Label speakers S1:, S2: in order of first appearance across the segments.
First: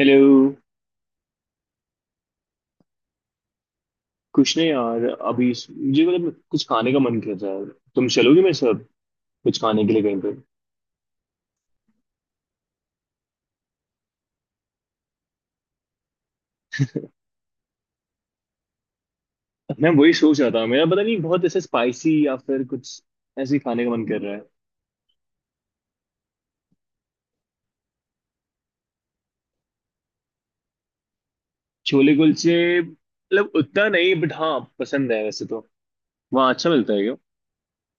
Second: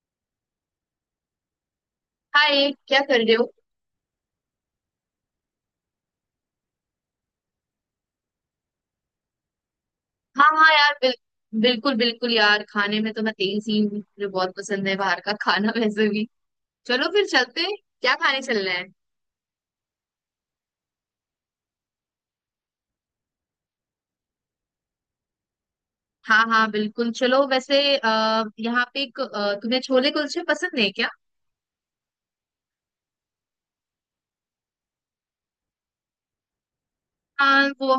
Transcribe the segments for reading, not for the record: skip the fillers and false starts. S1: Hello.
S2: Hi, क्या कर रहे हो?
S1: कुछ नहीं यार, अभी मुझे मतलब कुछ खाने का मन कर रहा है। तुम चलोगे मेरे साथ कुछ खाने के लिए कहीं पे?
S2: हाँ हाँ यार, बिल्कुल बिल्कुल यार, खाने में तो मैं तेज ही हूँ। मुझे बहुत पसंद है बाहर का खाना वैसे भी। चलो फिर चलते हैं, क्या खाने चलना है?
S1: मैं वही सोच रहा था, मेरा पता नहीं, बहुत ऐसे स्पाइसी या फिर कुछ ऐसे ही खाने का मन कर रहा है।
S2: हाँ हाँ बिल्कुल चलो। वैसे अः यहाँ पे एक तुम्हें छोले कुलचे पसंद है क्या?
S1: छोले कुलचे मतलब उतना नहीं, बट हाँ, पसंद है वैसे तो। वहाँ अच्छा मिलता है क्या?
S2: हाँ वो,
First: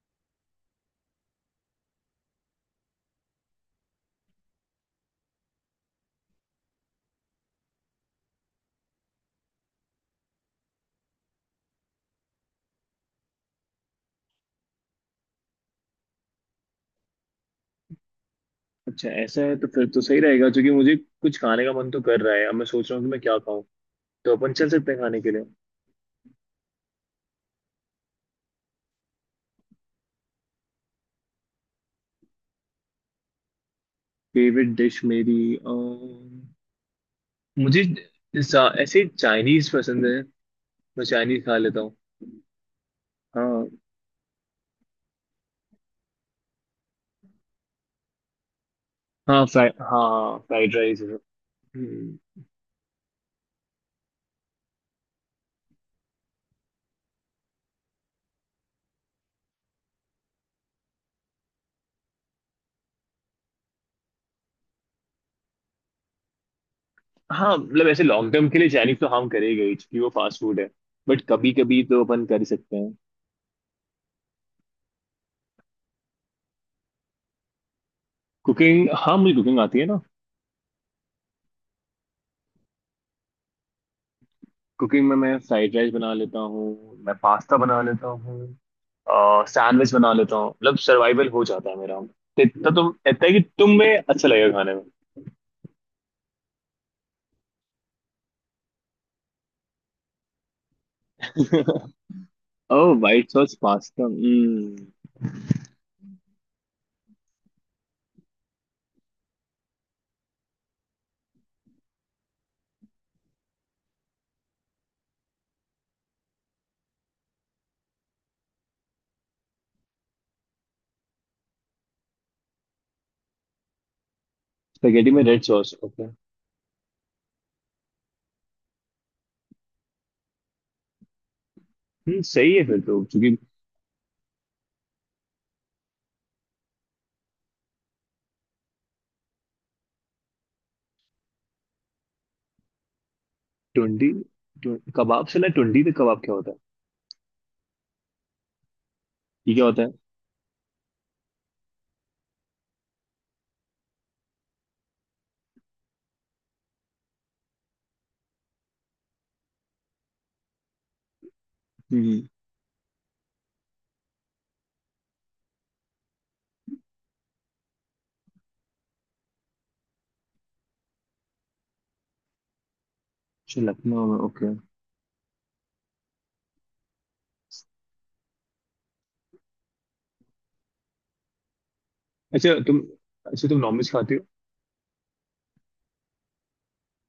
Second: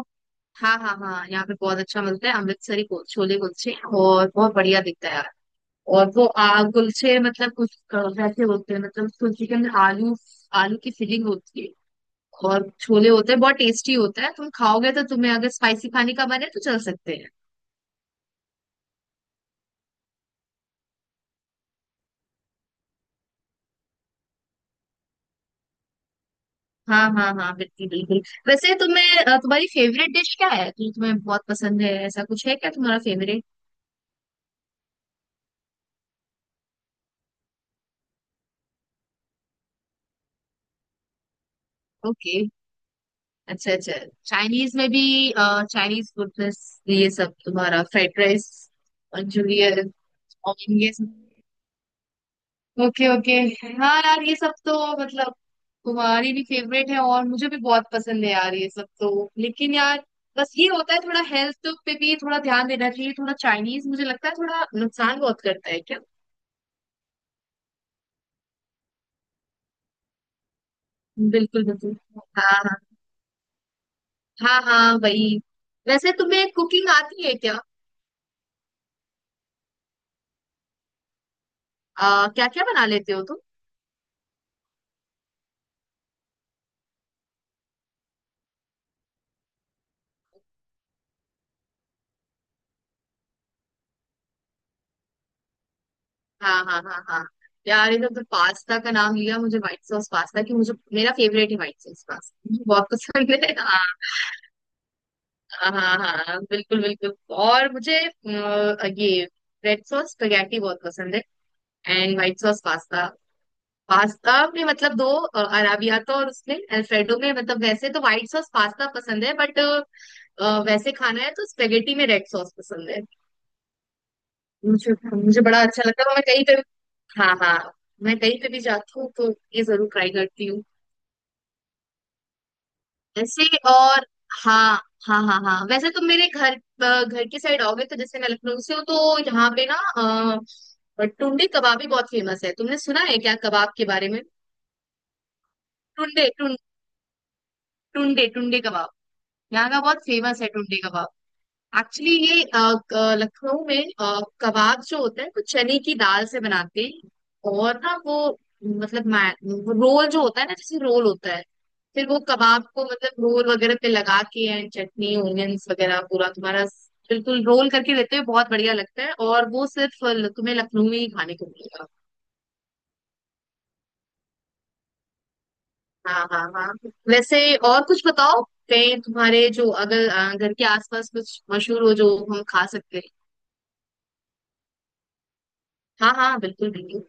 S2: हाँ हाँ हाँ, यहाँ पे बहुत अच्छा मिलता है अमृतसरी छोले कुलचे। और बहुत बढ़िया दिखता है यार। और वो आ कुलचे मतलब कुछ वैसे होते हैं, मतलब कुलचे के अंदर आलू, आलू की फिलिंग होती है और छोले होते हैं। बहुत टेस्टी होता है, तुम खाओगे तो। तुम्हें अगर स्पाइसी खाने का मन है तो चल सकते हैं।
S1: अच्छा, ऐसा है तो फिर तो सही रहेगा, क्योंकि मुझे कुछ खाने का मन तो कर रहा है। अब मैं सोच रहा हूँ कि मैं क्या खाऊं, तो अपन चल सकते हैं खाने के लिए।
S2: हाँ हाँ हाँ बिल्कुल बिल्कुल। वैसे तुम्हारी फेवरेट डिश क्या है जो तुम्हें बहुत पसंद है? ऐसा कुछ है क्या तुम्हारा फेवरेट?
S1: फेवरेट डिश मेरी मुझे ऐसे चाइनीज पसंद है। मैं चाइनीज खा लेता हूँ।
S2: ओके।
S1: हाँ।
S2: अच्छा अच्छा। चाइनीज में भी, चाइनीज फूड, ये सब तुम्हारा फ्राइड राइस,
S1: हाँ, फ्राइड,
S2: मंचूरियन
S1: हाँ
S2: और
S1: फ्राइड
S2: ये
S1: राइस।
S2: सब?
S1: हम्म।
S2: Okay okay. हाँ यार, ये सब तो मतलब तुम्हारी भी फेवरेट है और मुझे भी बहुत पसंद है यार ये सब तो। लेकिन यार बस ये होता है, थोड़ा हेल्थ पे भी थोड़ा ध्यान देना चाहिए। थोड़ा चाइनीज मुझे लगता है थोड़ा नुकसान बहुत करता है क्या?
S1: हाँ मतलब ऐसे लॉन्ग टर्म के लिए चाइनीज तो हम करेंगे ही, क्योंकि वो फास्ट फूड है, बट कभी
S2: बिल्कुल
S1: कभी
S2: बिल्कुल।
S1: तो अपन कर ही
S2: हाँ
S1: सकते
S2: हाँ।
S1: हैं।
S2: हाँ हाँ वही। वैसे तुम्हें कुकिंग आती है क्या?
S1: कुकिंग? हाँ, मुझे कुकिंग आती है ना।
S2: क्या क्या बना लेते हो तुम?
S1: कुकिंग में मैं फ्राइड राइस बना लेता हूँ, मैं पास्ता बना लेता हूँ, सैंडविच बना लेता हूँ, मतलब सर्वाइवल हो जाता है मेरा तो। इतना तुम, इतना है कि तुम में अच्छा लगेगा खाने में।
S2: हाँ हाँ हाँ हाँ। यार ये तो पास्ता का नाम लिया, मुझे व्हाइट सॉस पास्ता, कि मुझे मेरा फेवरेट है व्हाइट सॉस पास्ता, मुझे बहुत
S1: ओह, व्हाइट
S2: पसंद है।
S1: सॉस
S2: हाँ
S1: पास्ता।
S2: हाँ हाँ हाँ बिल्कुल बिल्कुल। और ये रेड सॉस स्पेगेटी बहुत पसंद है। And white sauce pasta, pasta में मतलब दो, अराबियाता और उसमें अल्फ्रेडो में, मतलब वैसे तो व्हाइट सॉस पास्ता पसंद है बट वैसे खाना है तो स्पेगेटी में रेड सॉस पसंद है। मुझे
S1: स्पेगेटी में रेड
S2: मुझे बड़ा
S1: सॉस,
S2: अच्छा लगता
S1: ओके।
S2: है। और मैं कहीं पे, हाँ हाँ, मैं कहीं पे भी जाती हूँ तो ये जरूर ट्राई करती हूँ
S1: हम्म, सही है फिर तो, क्योंकि।
S2: ऐसे। और हाँ हाँ हाँ हाँ, वैसे तुम मेरे घर की साइड आओगे तो, जैसे मैं लखनऊ से हूँ तो यहाँ पे ना, टुंडे कबाब भी बहुत फेमस है। तुमने सुना है क्या कबाब के
S1: टुंडी,
S2: बारे में?
S1: कबाब से ना टुंडी, तो कबाब
S2: टुंडे
S1: क्या होता
S2: टुं,
S1: है?
S2: टुंडे टुंडे कबाब,
S1: ये क्या
S2: यहाँ का
S1: होता है?
S2: बहुत फेमस है टुंडे कबाब। एक्चुअली ये लखनऊ में कबाब जो होता है वो चने की दाल से बनाते हैं। और ना वो, मतलब मै- वो रोल जो होता है ना, जैसे रोल होता है, फिर वो
S1: हम्म।
S2: कबाब को मतलब रोल वगैरह पे लगा के एंड चटनी ओनियंस वगैरह पूरा तुम्हारा बिल्कुल रोल करके देते हैं। बहुत बढ़िया लगता है। और वो सिर्फ तुम्हें लखनऊ में ही खाने को मिलेगा।
S1: अच्छा, लखनऊ में, ओके।
S2: हाँ हाँ हाँ। वैसे और कुछ बताओ, कहीं तुम्हारे जो अगर घर के आसपास कुछ मशहूर हो जो हम
S1: अच्छा
S2: खा
S1: तुम,
S2: सकते हैं?
S1: अच्छा तुम नॉनवेज खाते हो?
S2: हाँ हाँ बिल्कुल बिल्कुल।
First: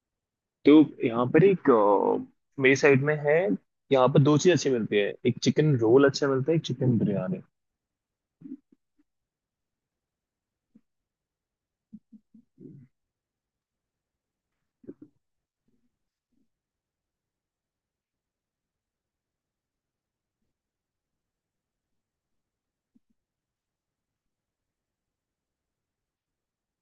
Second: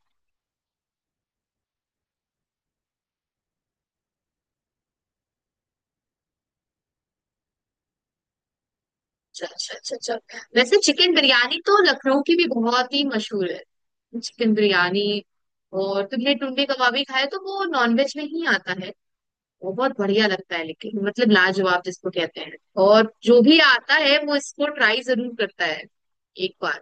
S1: तो यहाँ पर एक मेरी साइड में है, यहाँ पर दो चीज़ अच्छी मिलती है, एक चिकन रोल अच्छा मिलता है, एक चिकन बिरयानी।
S2: अच्छा अच्छा अच्छा अच्छा, वैसे चिकन बिरयानी तो लखनऊ की भी बहुत ही मशहूर है, चिकन बिरयानी। और तुमने टुंडे कबाबी खाए तो वो नॉनवेज में ही आता है। वो बहुत बढ़िया लगता है, लेकिन मतलब लाजवाब जिसको कहते हैं। और जो भी आता है वो इसको ट्राई जरूर करता है, एक बार।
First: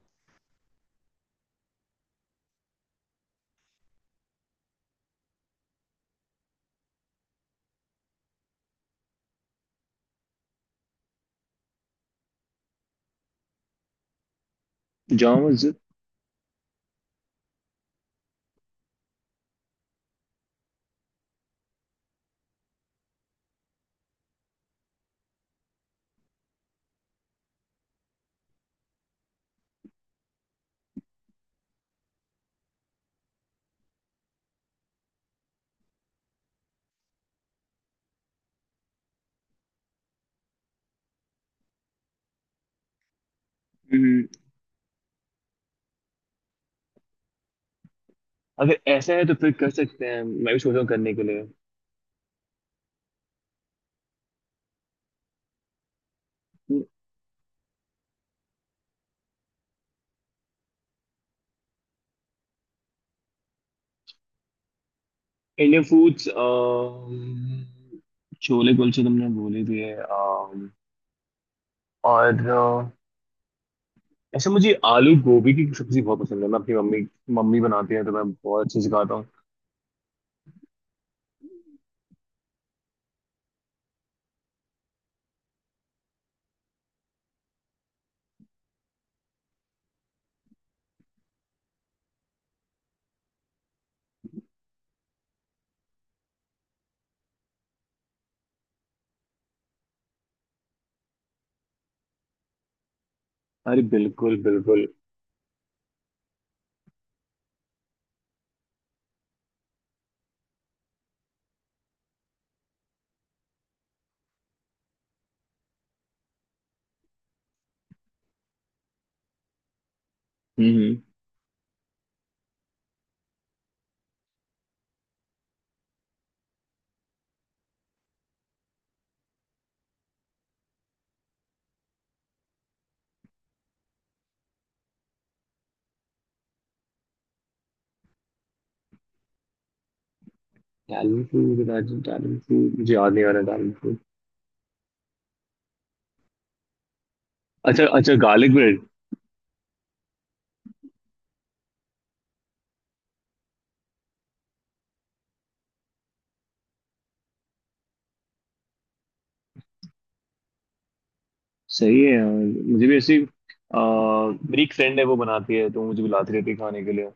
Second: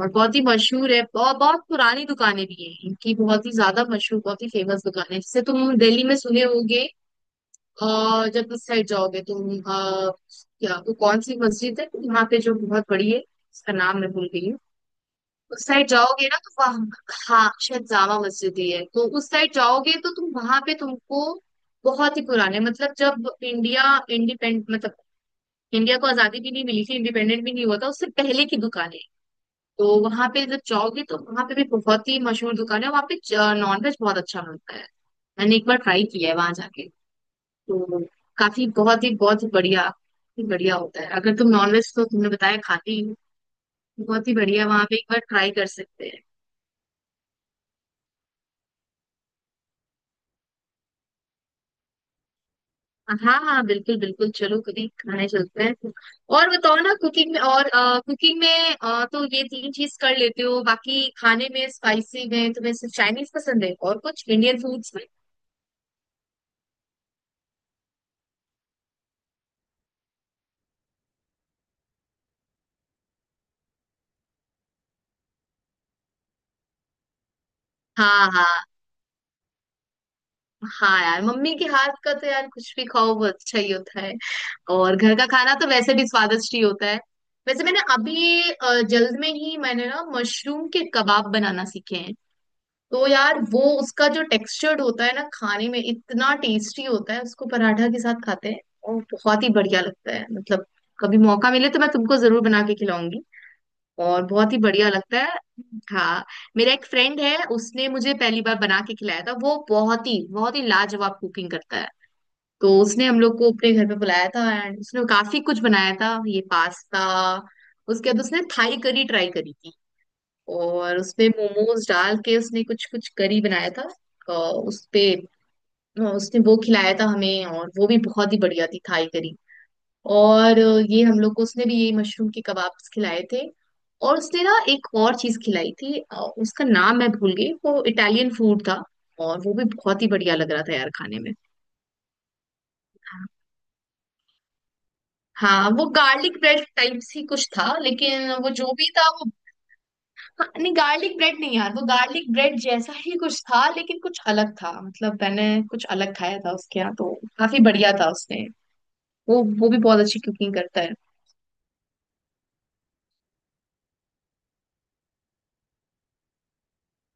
S2: और बहुत ही मशहूर है, बहुत बहुत पुरानी दुकानें भी हैं इनकी, बहुत ही ज्यादा मशहूर, बहुत ही फेमस दुकान है, जैसे तुम दिल्ली में सुने होगे। और जब उस साइड जाओगे क्या वो कौन सी मस्जिद है यहाँ पे जो बहुत बड़ी है, उसका नाम मैं भूल गई हूँ।
S1: जामा
S2: उस
S1: मस्जिद।
S2: साइड जाओगे ना तो वहाँ, हाँ, शायद जामा मस्जिद ही है। तो उस साइड जाओगे तो तुम वहां पे, तुमको बहुत ही पुराने, मतलब जब इंडिया इंडिपेंड मतलब इंडिया को आजादी भी नहीं मिली थी, इंडिपेंडेंट भी नहीं हुआ था, उससे पहले की दुकानें। तो वहां पे जब जाओगे तो वहां पे भी बहुत ही मशहूर दुकान है, वहां पे नॉनवेज बहुत अच्छा मिलता है। मैंने एक बार ट्राई किया है वहां जाके, तो काफी बहुत ही बढ़िया, ही बढ़िया होता है। अगर तुम नॉनवेज, तो तुमने बताया खाती हो,
S1: हम्म।
S2: बहुत ही बढ़िया वहां पे, एक बार ट्राई कर सकते हैं।
S1: अगर ऐसा है तो फिर कर सकते हैं। मैं भी सोच रहा हूँ करने के लिए।
S2: हाँ हाँ बिल्कुल बिल्कुल, चलो कभी खाने चलते हैं। और बताओ ना कुकिंग में, और कुकिंग में तो ये तीन चीज कर लेते हो, बाकी खाने में स्पाइसी में तुम्हें सिर्फ चाइनीज पसंद है, और कुछ इंडियन फूड्स में?
S1: इंडियन फूड्स, छोले कुलचे तुमने बोले दिए। और ऐसे मुझे आलू गोभी की सब्जी बहुत पसंद है। मैं अपनी मम्मी, मम्मी बनाती है तो
S2: हाँ
S1: मैं बहुत
S2: हाँ
S1: अच्छे से खाता हूँ।
S2: हाँ। यार मम्मी के हाथ का तो यार कुछ भी खाओ वो अच्छा ही होता है। और घर का खाना तो वैसे भी स्वादिष्ट ही होता है। वैसे मैंने अभी जल्द में ही मैंने ना मशरूम के कबाब बनाना सीखे हैं। तो यार वो उसका जो टेक्सचर्ड होता है ना खाने में, इतना टेस्टी होता है। उसको पराठा के साथ खाते हैं और बहुत ही बढ़िया लगता है मतलब। कभी मौका मिले तो मैं तुमको जरूर बना के खिलाऊंगी।
S1: अरे
S2: और
S1: बिल्कुल
S2: बहुत ही
S1: बिल्कुल।
S2: बढ़िया लगता है। हाँ, मेरा एक फ्रेंड है, उसने मुझे पहली बार बना के खिलाया था। वो बहुत ही लाजवाब कुकिंग करता है। तो उसने हम लोग को अपने घर पे बुलाया था एंड उसने काफी कुछ बनाया था, ये पास्ता। उसके बाद उसने थाई करी ट्राई करी थी,
S1: हम्म।
S2: और उसपे मोमोज डाल के उसने कुछ कुछ करी बनाया था। अ, उस पे उसने वो खिलाया था हमें, और वो भी बहुत ही बढ़िया थी थाई करी। और ये हम लोग को उसने भी यही मशरूम के कबाब्स खिलाए थे। और उसने ना एक और चीज खिलाई थी, उसका नाम मैं भूल गई, वो इटालियन फूड था। और वो भी बहुत ही बढ़िया लग रहा था यार
S1: दाल
S2: खाने में।
S1: फूड, दाल फूड मुझे याद नहीं आ रहा, दाल फूड।
S2: हाँ, वो गार्लिक ब्रेड टाइप ही कुछ था,
S1: अच्छा अच्छा,
S2: लेकिन वो
S1: गार्लिक
S2: जो
S1: ब्रेड।
S2: भी था वो, हाँ, नहीं गार्लिक ब्रेड नहीं यार, वो गार्लिक ब्रेड जैसा ही कुछ था लेकिन कुछ अलग था। मतलब मैंने कुछ अलग खाया था उसके यहाँ तो, काफी बढ़िया था उसने। वो भी बहुत अच्छी कुकिंग करता है।
S1: सही है यार। मुझे भी ऐसी, आ, मेरी एक फ्रेंड है, वो बनाती है तो मुझे भी लाती रहती है खाने के लिए।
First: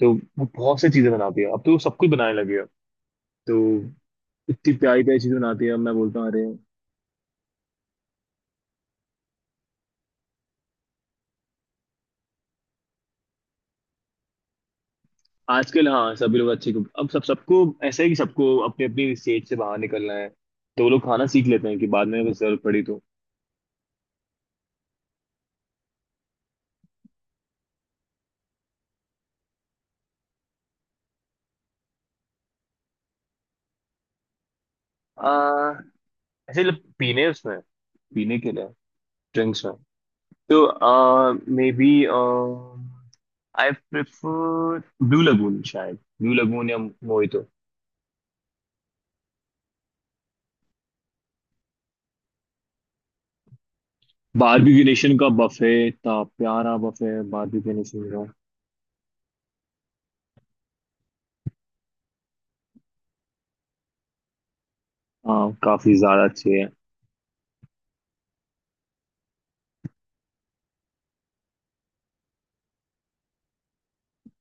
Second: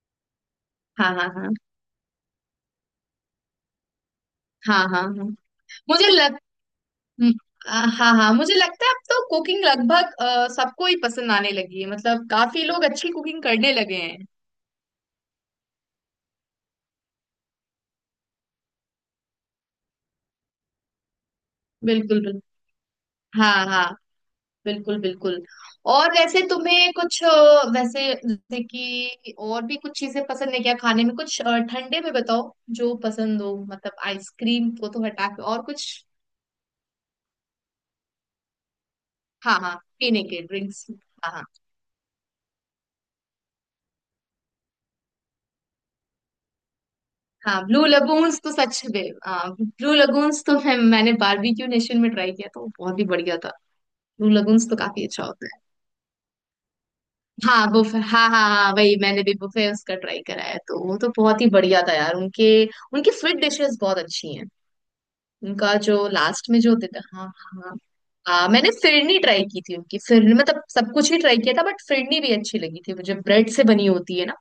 S1: तो वो बहुत सी चीज़ें
S2: हाँ हाँ
S1: बनाती
S2: हाँ
S1: है, अब तो वो सब कुछ बनाने लगी है। तो इतनी
S2: हाँ हाँ
S1: प्यारी प्यारी
S2: हाँ।
S1: चीज़ें बनाती है, अब मैं
S2: मुझे
S1: बोलता हूँ
S2: लग
S1: अरे।
S2: हम्म, हाँ हाँ मुझे लगता है अब तो कुकिंग लगभग सबको ही पसंद आने लगी है। मतलब काफी लोग अच्छी कुकिंग करने लगे हैं।
S1: आजकल हाँ, सभी लोग अच्छे को, अब सब सबको ऐसा है कि सबको अपनी अपनी स्टेज से बाहर निकलना है, तो वो लोग खाना सीख लेते हैं कि बाद में
S2: बिल्कुल
S1: अगर
S2: बिल्कुल।
S1: जरूरत पड़ी तो।
S2: हाँ हाँ बिल्कुल बिल्कुल। और वैसे वैसे जैसे कि और भी कुछ चीजें पसंद है क्या खाने में, ठंडे में बताओ, जो पसंद हो, मतलब आइसक्रीम को तो हटा के और
S1: आ,
S2: कुछ।
S1: ऐसे लोग पीने, उसमें पीने के लिए,
S2: हाँ
S1: ड्रिंक्स में
S2: हाँ पीने के
S1: तो
S2: ड्रिंक्स। हाँ हाँ
S1: maybe, I prefer blue lagoon, शायद ब्लू लगून या मोहितो।
S2: हाँ। ब्लू लगून्स तो सच में, ब्लू लगून्स तो मैंने बारबेक्यू नेशन में ट्राई किया तो बहुत ही बढ़िया था। ब्लू लगून्स तो
S1: बारबेक्यू
S2: काफी
S1: नेशन
S2: अच्छा
S1: का
S2: होता है।
S1: बफे इतना प्यारा बफे है
S2: हाँ
S1: बारबेक्यू
S2: बुफे,
S1: नेशन का।
S2: हाँ हाँ हाँ, वही मैंने भी बुफे उसका ट्राई करा है, तो वो तो बहुत ही बढ़िया था यार उनके। उनकी स्वीट डिशेस बहुत अच्छी हैं।
S1: हाँ,
S2: उनका
S1: काफी
S2: जो
S1: ज्यादा
S2: लास्ट
S1: अच्छे
S2: में
S1: है।
S2: जो होते थे, हाँ हाँ हाँ। मैंने फिरनी ट्राई की थी उनकी। फिरनी मतलब सब कुछ ही ट्राई किया था बट फिरनी भी अच्छी लगी थी मुझे, ब्रेड से बनी होती है ना।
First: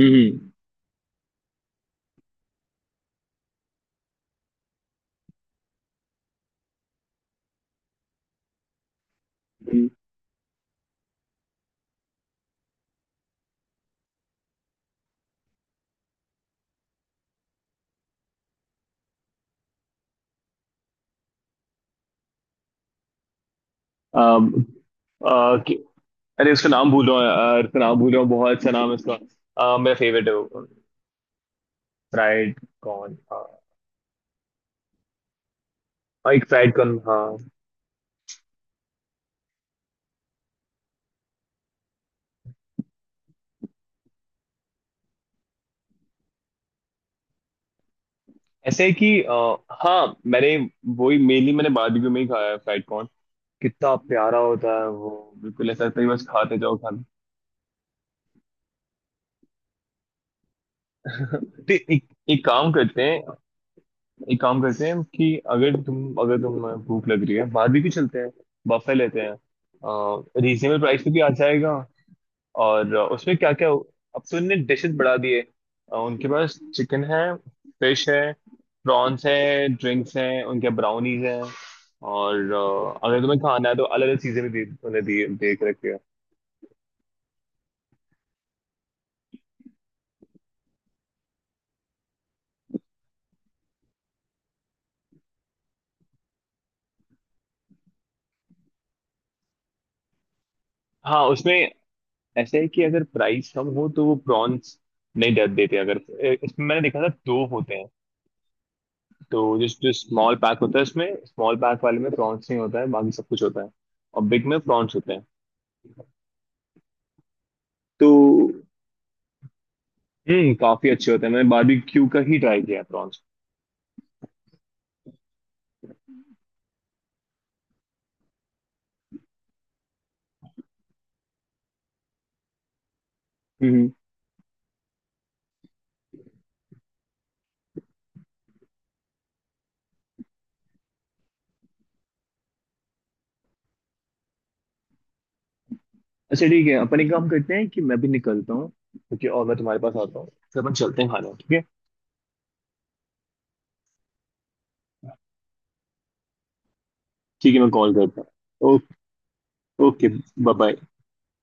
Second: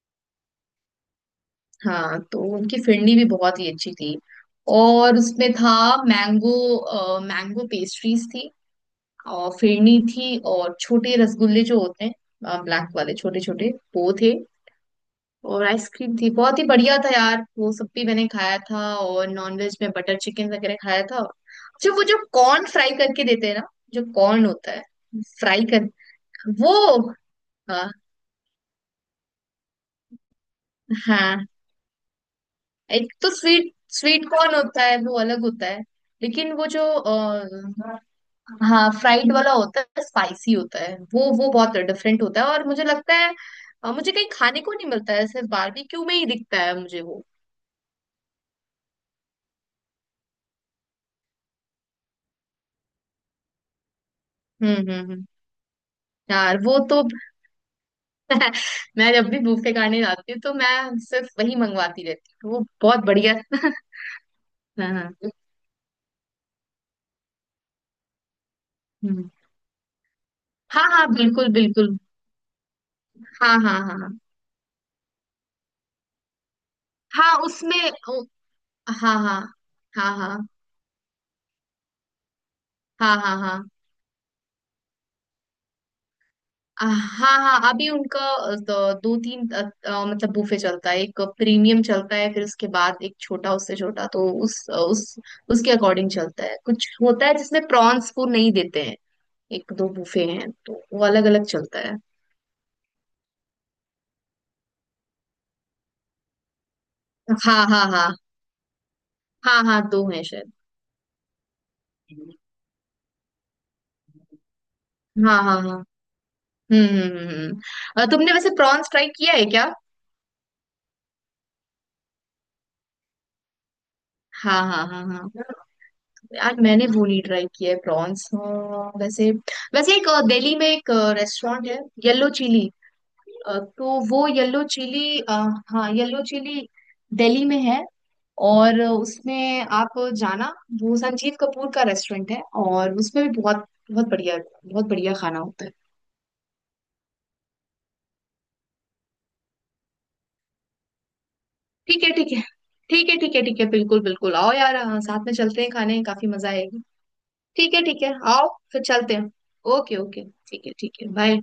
S1: हम्म
S2: हाँ, तो उनकी फिरनी भी बहुत ही अच्छी थी। और उसमें था मैंगो, मैंगो पेस्ट्रीज थी और
S1: हम्म।
S2: फिरनी थी, और छोटे रसगुल्ले जो होते हैं ब्लैक वाले, छोटे छोटे वो थे, और आइसक्रीम थी। बहुत ही बढ़िया था यार वो सब भी मैंने खाया था। और नॉनवेज में बटर चिकन वगैरह खाया था। अच्छा वो जो कॉर्न फ्राई करके देते हैं ना, जो कॉर्न होता है,
S1: अम,
S2: फ्राई कर,
S1: अरे उसका नाम
S2: वो,
S1: भूल रहा हूँ यार, उसका
S2: हाँ
S1: नाम भूल रहा हूँ, बहुत सा नाम है उसका। मेरा फेवरेट है वो।
S2: हाँ,
S1: फ्राइड
S2: एक
S1: कॉर्न,
S2: तो
S1: हाँ।
S2: स्वीट, स्वीट कॉर्न होता है वो अलग होता है,
S1: एक
S2: लेकिन वो
S1: फ्राइड
S2: जो,
S1: कॉर्न, हाँ।
S2: हाँ फ्राइड वाला होता है, स्पाइसी होता है वो बहुत डिफरेंट होता है। और मुझे लगता है मुझे कहीं खाने को नहीं मिलता है, सिर्फ बारबेक्यू में ही दिखता है मुझे वो।
S1: ऐसे है कि हाँ, मैंने वही मेनली मैंने बारबेक्यू में ही खाया है, फ्राइड कॉर्न। कितना प्यारा होता है वो!
S2: हम्म।
S1: बिल्कुल ऐसा लगता है कि बस खाते
S2: यार
S1: जाओ
S2: वो
S1: खाना।
S2: तो मैं जब भी बुफे खाने जाती हूँ तो मैं सिर्फ वही
S1: तो
S2: मंगवाती रहती
S1: एक
S2: हूँ, वो
S1: काम करते
S2: बहुत
S1: हैं,
S2: बढ़िया।
S1: एक काम करते
S2: हाँ
S1: हैं कि
S2: हाँ।
S1: अगर तुम, अगर तुम। भूख लग रही है, बारबेक्यू चलते हैं, बफे लेते
S2: हम्म।
S1: हैं। रीजनेबल
S2: हाँ
S1: प्राइस
S2: हाँ
S1: पे भी आ
S2: बिल्कुल
S1: जाएगा।
S2: बिल्कुल।
S1: और उसमें क्या
S2: हाँ
S1: क्या,
S2: हाँ हाँ हाँ।
S1: अब तो इनने डिशेस बढ़ा दिए। उनके पास चिकन है,
S2: हाँ, उसमें,
S1: फिश
S2: ओ,
S1: है,
S2: हाँ
S1: प्रॉन्स
S2: हाँ।
S1: है, ड्रिंक्स
S2: हाँ
S1: हैं,
S2: हाँ।
S1: उनके ब्राउनीज हैं। और
S2: हाँ
S1: अगर
S2: हाँ
S1: तुम्हें
S2: हाँ
S1: खाना
S2: हाँ।
S1: है तो अलग अलग चीजें भी दे, उन्हें देख रखी है।
S2: हाँ हाँ अभी दो तीन अ, अ, मतलब बूफे चलता है, एक प्रीमियम चलता है, फिर उसके बाद एक छोटा, उससे छोटा, तो उस अ, उस उसके अकॉर्डिंग चलता है। कुछ होता है जिसमें प्रॉन्स को नहीं देते हैं, एक दो बूफे हैं, तो वो
S1: हाँ,
S2: अलग अलग
S1: उसमें
S2: चलता है।
S1: ऐसे है कि अगर प्राइस कम हो तो वो प्रॉन्स नहीं दे देते। अगर इसमें मैंने देखा था दो
S2: हाँ
S1: होते
S2: हाँ
S1: हैं,
S2: हाँ
S1: तो
S2: हाँ।
S1: जो
S2: हाँ
S1: जो
S2: दो हैं
S1: स्मॉल
S2: शायद।
S1: पैक होता है उसमें, स्मॉल पैक वाले में प्रॉन्स नहीं होता है, बाकी सब कुछ होता है। और बिग में प्रॉन्स होते हैं।
S2: हाँ हाँ हाँ।
S1: तो
S2: तुमने वैसे प्रॉन्स ट्राई किया है क्या?
S1: हम्म, काफी अच्छे होते हैं। मैंने बारबेक्यू का ही ट्राई किया है प्रॉन्स।
S2: हाँ हाँ हाँ हाँ। यार मैंने वो नहीं ट्राई किया है, प्रॉन्स। वैसे, वैसे एक दिल्ली में एक रेस्टोरेंट है, येलो चिली,
S1: हम्म।
S2: तो वो येलो चिली, हाँ येलो चिली, दिल्ली में है। और उसमें आप जाना, वो संजीव कपूर का रेस्टोरेंट है। और उसमें भी बहुत बहुत बढ़िया, बहुत बढ़िया खाना होता है।
S1: अच्छा ठीक है, अपन एक काम करते हैं कि मैं भी निकलता हूँ, ठीक है? और मैं तुम्हारे पास आता हूँ, फिर अपन चलते हैं खाना, ठीक है।
S2: ठीक है ठीक है। ठीक है ठीक है ठीक है बिल्कुल बिल्कुल आओ यार। हाँ, साथ में चलते हैं खाने, काफी मजा आएगी।
S1: ठीक है, मैं कॉल
S2: ठीक है
S1: करता
S2: आओ,
S1: हूँ,
S2: फिर
S1: ओके।
S2: चलते हैं। Okay
S1: okay,
S2: okay
S1: bye bye.
S2: ठीक है बाय।